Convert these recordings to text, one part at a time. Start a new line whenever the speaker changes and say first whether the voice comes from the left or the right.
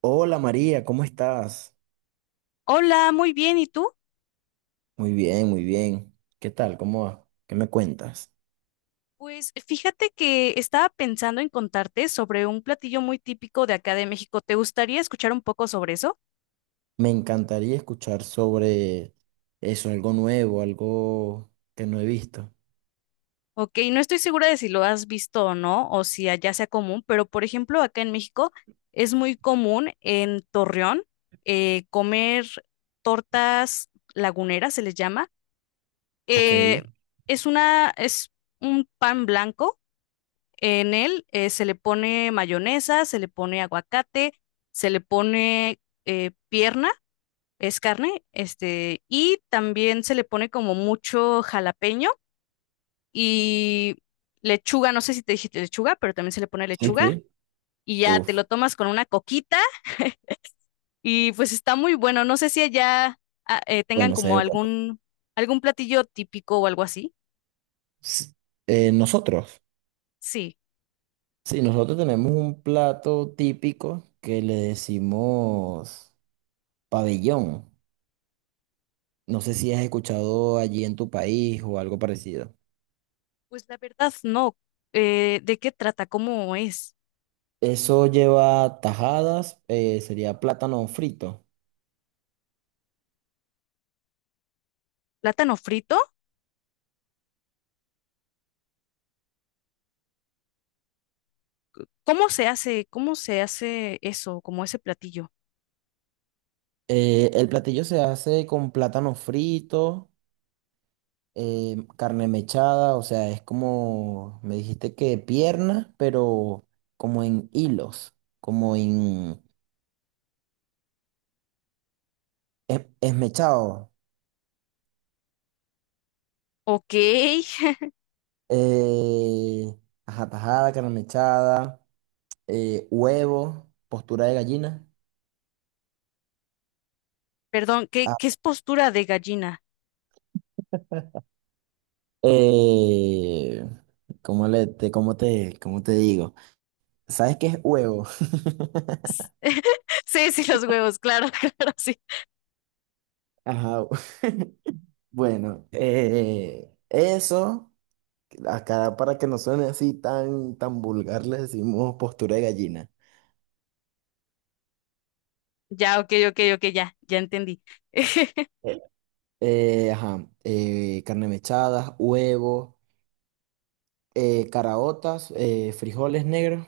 right: Hola María, ¿cómo estás?
left: Hola, muy bien. ¿Y tú?
right: Muy bien, muy bien. ¿Qué tal? ¿Cómo va? ¿Qué me cuentas?
left: Pues fíjate que estaba pensando en contarte sobre un platillo muy típico de acá de México. ¿Te gustaría escuchar un poco sobre eso?
right: Me encantaría escuchar sobre eso, algo nuevo, algo que no he visto.
left: Ok, no estoy segura de si lo has visto o no, o si allá sea común, pero por ejemplo, acá en México es muy común en Torreón comer tortas laguneras, se les llama.
right: Ok.
left: Eh,
right: Sí,
left: es un pan blanco. En él se le pone mayonesa, se le pone aguacate, se le pone pierna, es carne, este, y también se le pone como mucho jalapeño y lechuga, no sé si te dije lechuga, pero también se le pone lechuga,
right: sí.
left: y ya te
right: Uf.
left: lo tomas con una coquita y pues está muy bueno. No sé si allá tengan
right: Bueno, se
left: como
right: ve bueno.
left: algún platillo típico o algo así.
right: S- Nosotros.
left: Sí,
right: Sí, nosotros tenemos un plato típico que le decimos pabellón. No sé si has escuchado allí en tu país o algo parecido.
left: pues la verdad no. ¿De qué trata? ¿Cómo es?
right: Eso lleva tajadas, sería plátano frito.
left: ¿Plátano frito? Cómo se hace eso, como ese platillo?
right: El platillo se hace con plátano frito, carne mechada, o sea, es como, me dijiste que pierna, pero como en hilos, como en esmechado.
left: Ok.
right: Eh, ajá, tajada, carne mechada, huevo, postura de gallina.
left: Perdón, ¿qué,
right: Ah,
left: qué es postura de gallina?
right: eh, ¿Cómo cómo cómo te digo? ¿Sabes qué es huevo?
left: Sí, sí, los huevos, claro, claro, sí.
right: Ajá, bueno, eso. Acá para que no suene así tan vulgar, le decimos postura de gallina.
left: Ya, ok, ok, ok, ya, ya entendí.
right: Eh, ajá, carne mechada, huevos, caraotas, frijoles negros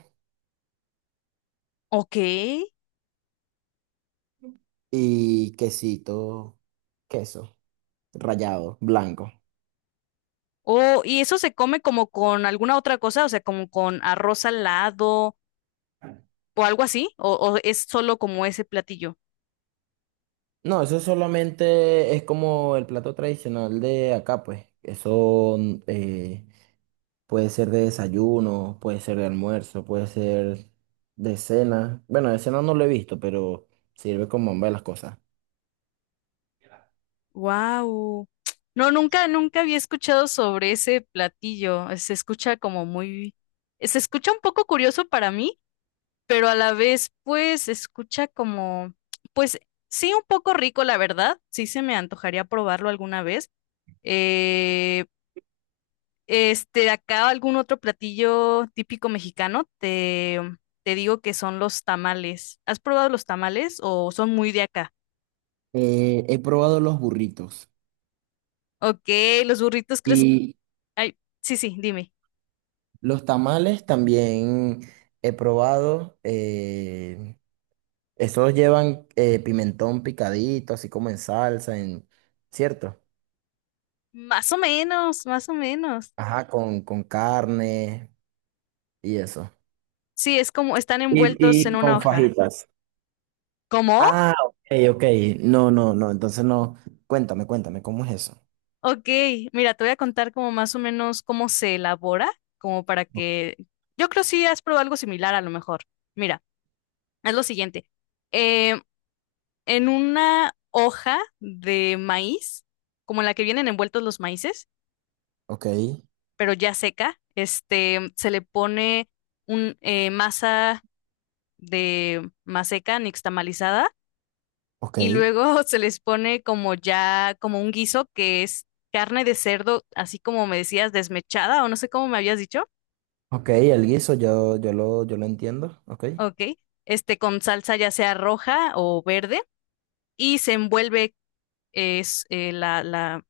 left: Ok.
right: y quesito, queso rallado, blanco.
left: Oh, ¿y eso se come como con alguna otra cosa? O sea, como con arroz al lado o algo así, o es solo como ese platillo.
right: No, eso solamente es como el plato tradicional de acá, pues. Eso eh, Puede ser de desayuno, puede ser de almuerzo, puede ser de cena. Bueno, de cena no lo he visto, pero sirve como ambas las cosas.
left: Wow. No, nunca, nunca había escuchado sobre ese platillo. Se escucha como se escucha un poco curioso para mí, pero a la vez, pues, se escucha como, pues, sí, un poco rico, la verdad. Sí, se me antojaría probarlo alguna vez. Eh, este, acá algún otro platillo típico mexicano, te digo que son los tamales. ¿Has probado los tamales o son muy de acá?
right: He probado los burritos
left: Ok, los burritos, ¿crees?
right: y
left: Ay, sí, sí, dime.
right: los tamales también he probado. Esos llevan pimentón picadito, así como en salsa, ¿cierto?
left: Más o menos, más o menos.
right: Ajá, con carne y eso.
left: Sí, es como están
right: Y,
left: envueltos en
right: y
left: una
right: con
left: hoja.
right: fajitas.
left: ¿Cómo?
right: Ah, ok, ok. No, no, no. Entonces no. Cuéntame, cuéntame, ¿cómo es eso?
left: Ok, mira, te voy a contar como más o menos cómo se elabora, como para
right: O-
left: que... Yo creo si has probado algo similar a lo mejor. Mira, es lo siguiente. Eh, en una hoja de maíz, como en la que vienen envueltos los maíces,
right: Ok,
left: pero ya seca, este, se le pone un masa de maseca nixtamalizada,
right: ok.
left: y luego se les pone como ya, como un guiso que es carne de cerdo, así como me decías, desmechada o no sé cómo me habías dicho,
right: Ok, el guiso yo lo entiendo. Ok,
left: ok, este con salsa ya sea roja o verde y se envuelve es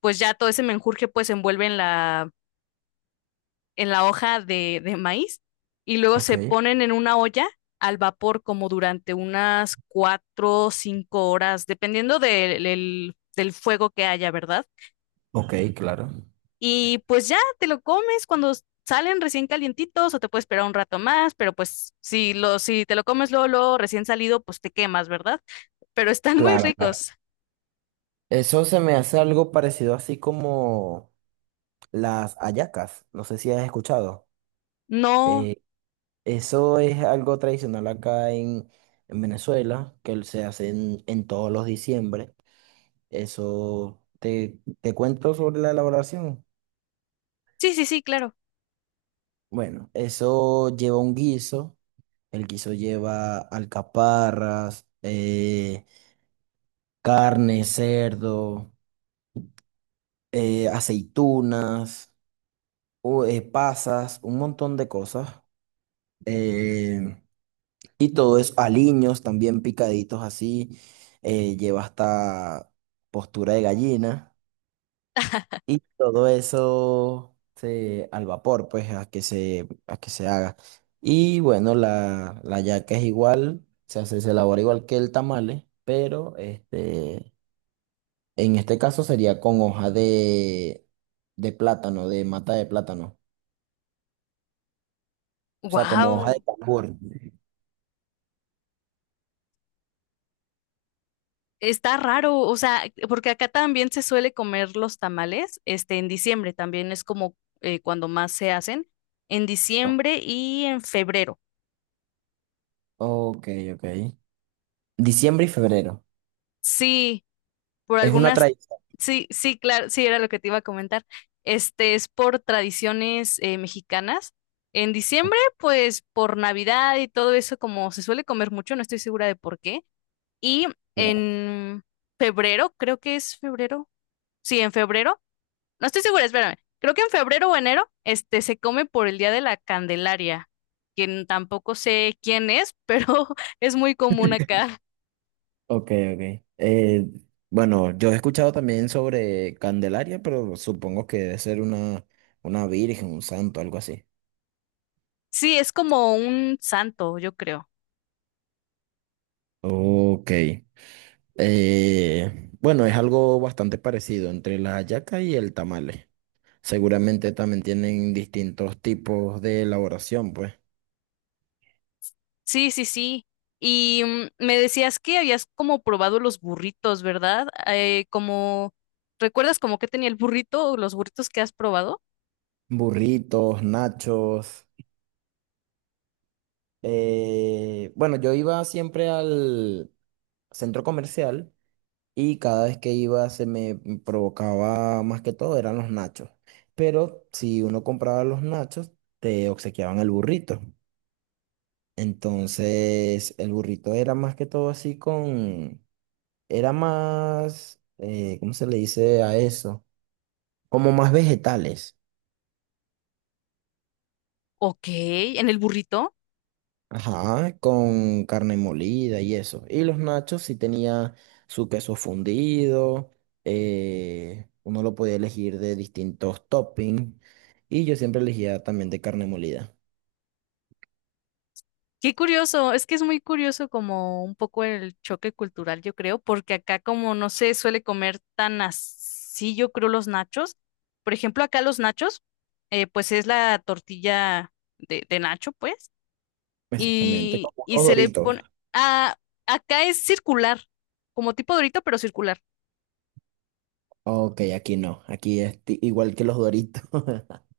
left: pues ya todo ese menjurje pues se envuelve en en la hoja de maíz y luego
right: ok,
left: se ponen en una olla al vapor como durante unas cuatro o cinco horas, dependiendo del fuego que haya, ¿verdad?
right: ok, claro.
left: Y pues ya te lo comes cuando salen recién calientitos, o te puedes esperar un rato más, pero pues si te lo comes luego, luego recién salido, pues te quemas, ¿verdad? Pero están muy
right: Claro, claro.
left: ricos.
right: Eso se me hace algo parecido así como las hallacas. No sé si has escuchado.
left: No,
right: Eh, eso es algo tradicional acá en Venezuela, que se hace en todos los diciembre. Te cuento sobre la elaboración.
left: sí, sí, sí, claro.
right: Bueno, eso lleva un guiso. El guiso lleva alcaparras, carne, cerdo, aceitunas, pasas, un montón de cosas. eh, y todo eso, aliños también picaditos así. Lleva hasta postura de gallina. Y todo eso se, al vapor, pues, a que a que se haga. Y bueno, la yaca es igual, se hace, se elabora igual que el tamale, pero este, en este caso sería con hoja de plátano, de mata de plátano. O sea, como hoja de. Ah,
left: Wow,
right: cambur.
left: está raro, o sea, porque acá también se suele comer los tamales, este, en diciembre también es como cuando más se hacen, en diciembre y en febrero.
right: Ok, ok. Diciembre y febrero.
left: Sí, por
right: Es una
left: algunas,
right: tradición.
left: sí, sí, claro, sí, era lo que te iba a comentar. Este es por tradiciones mexicanas. En diciembre, pues por Navidad y todo eso, como se suele comer mucho, no estoy segura de por qué. Y en febrero, creo que es febrero. Sí, en febrero. No estoy segura, espérame. Creo que en febrero o enero, este se come por el Día de la Candelaria, quien tampoco sé quién es, pero es muy común acá.
right: Ok, ok. Bueno, yo he escuchado también sobre Candelaria, pero supongo que debe ser una virgen, un santo, algo así.
left: Sí, es como un santo, yo creo.
right: Ok. Bueno, es algo bastante parecido entre la hallaca y el tamale. Seguramente también tienen distintos tipos de elaboración, pues.
left: Sí, sí, sí. Y me decías que habías como probado los burritos, ¿verdad? ¿Recuerdas como que tenía el burrito o los burritos que has probado?
right: Burritos, nachos. Bueno, yo iba siempre al centro comercial. Y cada vez que iba se me provocaba más que todo eran los nachos. Pero si uno compraba los nachos, te obsequiaban el burrito. Entonces el burrito era más que todo así con, era más, ¿cómo se le dice a eso? Como más vegetales.
left: Ok, en el burrito.
right: Ajá, con carne molida y eso. Y los nachos sí tenía su queso fundido, uno lo podía elegir de distintos toppings y yo siempre elegía también de carne molida.
left: Qué curioso, es que es muy curioso como un poco el choque cultural, yo creo, porque acá como no se suele comer tan así, yo creo, los nachos. Por ejemplo, acá los nachos, pues es la tortilla de nacho, pues.
right: Exactamente,
left: Y,
right: como
left: y
right: los
left: se le
right: Doritos.
left: pone... Ah, acá es circular, como tipo Dorito, pero circular.
right: Ok, aquí no, aquí es igual que los Doritos.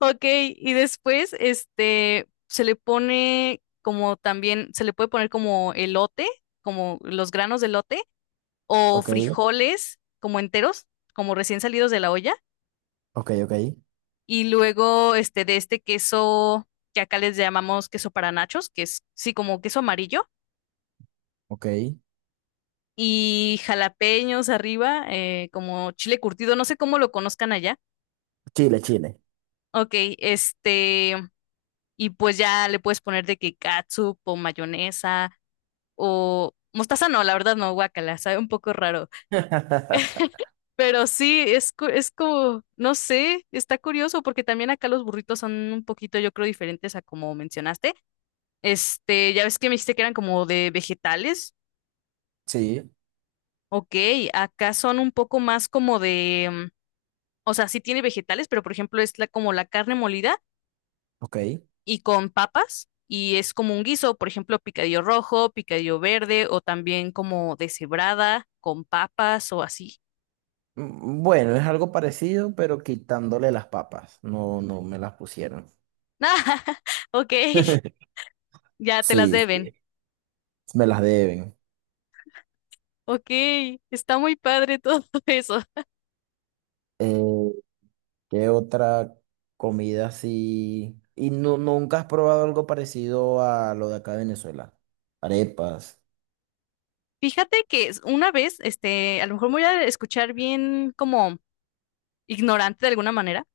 left: Ok, y después este, se le pone como también, se le puede poner como elote, como los granos de elote, o
right: Ok,
left: frijoles como enteros, como recién salidos de la olla.
right: ok, ok,
left: Y luego este, de este queso que acá les llamamos queso para nachos, que es sí como queso amarillo.
right: ok.
left: Y jalapeños arriba, como chile curtido, no sé cómo lo conozcan allá.
right: Chile, Chile.
left: Ok, este, y pues ya le puedes poner de que catsup o mayonesa o mostaza, no, la verdad no, guacala, sabe un poco raro, pero sí, es como, no sé, está curioso porque también acá los burritos son un poquito, yo creo, diferentes a como mencionaste. Este, ya ves que me dijiste que eran como de vegetales,
right: Sí,
left: ok, acá son un poco más como de, mm, o sea, sí tiene vegetales, pero por ejemplo es como la carne molida
right: ok.
left: y con papas, y es como un guiso, por ejemplo, picadillo rojo, picadillo verde, o también como deshebrada con papas o así.
right: Mm, bueno, es algo parecido, pero quitándole las papas. No, no me las pusieron.
left: Ah, ok, ya te las
right: Sí,
left: deben.
right: sí. Me las deben.
left: Ok, está muy padre todo eso.
right: Eh, ¿Qué otra comida así? Y no, nunca has probado algo parecido a lo de acá de Venezuela. Arepas.
left: Fíjate que una vez, este, a lo mejor me voy a escuchar bien como ignorante de alguna manera,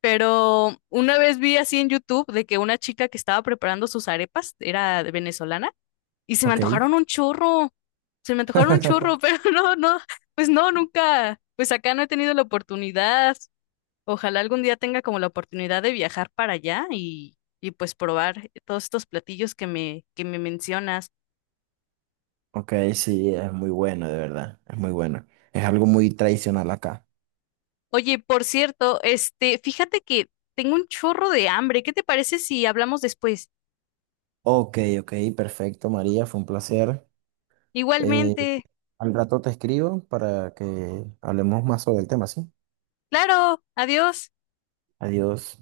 left: pero una vez vi así en YouTube de que una chica que estaba preparando sus arepas, era de venezolana, y se me
right: Ok.
left: antojaron un churro, se me antojaron un churro, pero no, no, pues no, nunca, pues acá no he tenido la oportunidad. Ojalá algún día tenga como la oportunidad de viajar para allá y pues probar todos estos platillos que que me mencionas.
right: Ok, sí, es muy bueno, de verdad. Es muy bueno. Es algo muy tradicional acá.
left: Oye, por cierto, este, fíjate que tengo un chorro de hambre. ¿Qué te parece si hablamos después?
right: Ok, ok, perfecto, María. Fue un placer. Eh,
left: Igualmente.
right: al rato te escribo para que hablemos más sobre el tema, ¿sí?
left: Claro, adiós.
right: Adiós.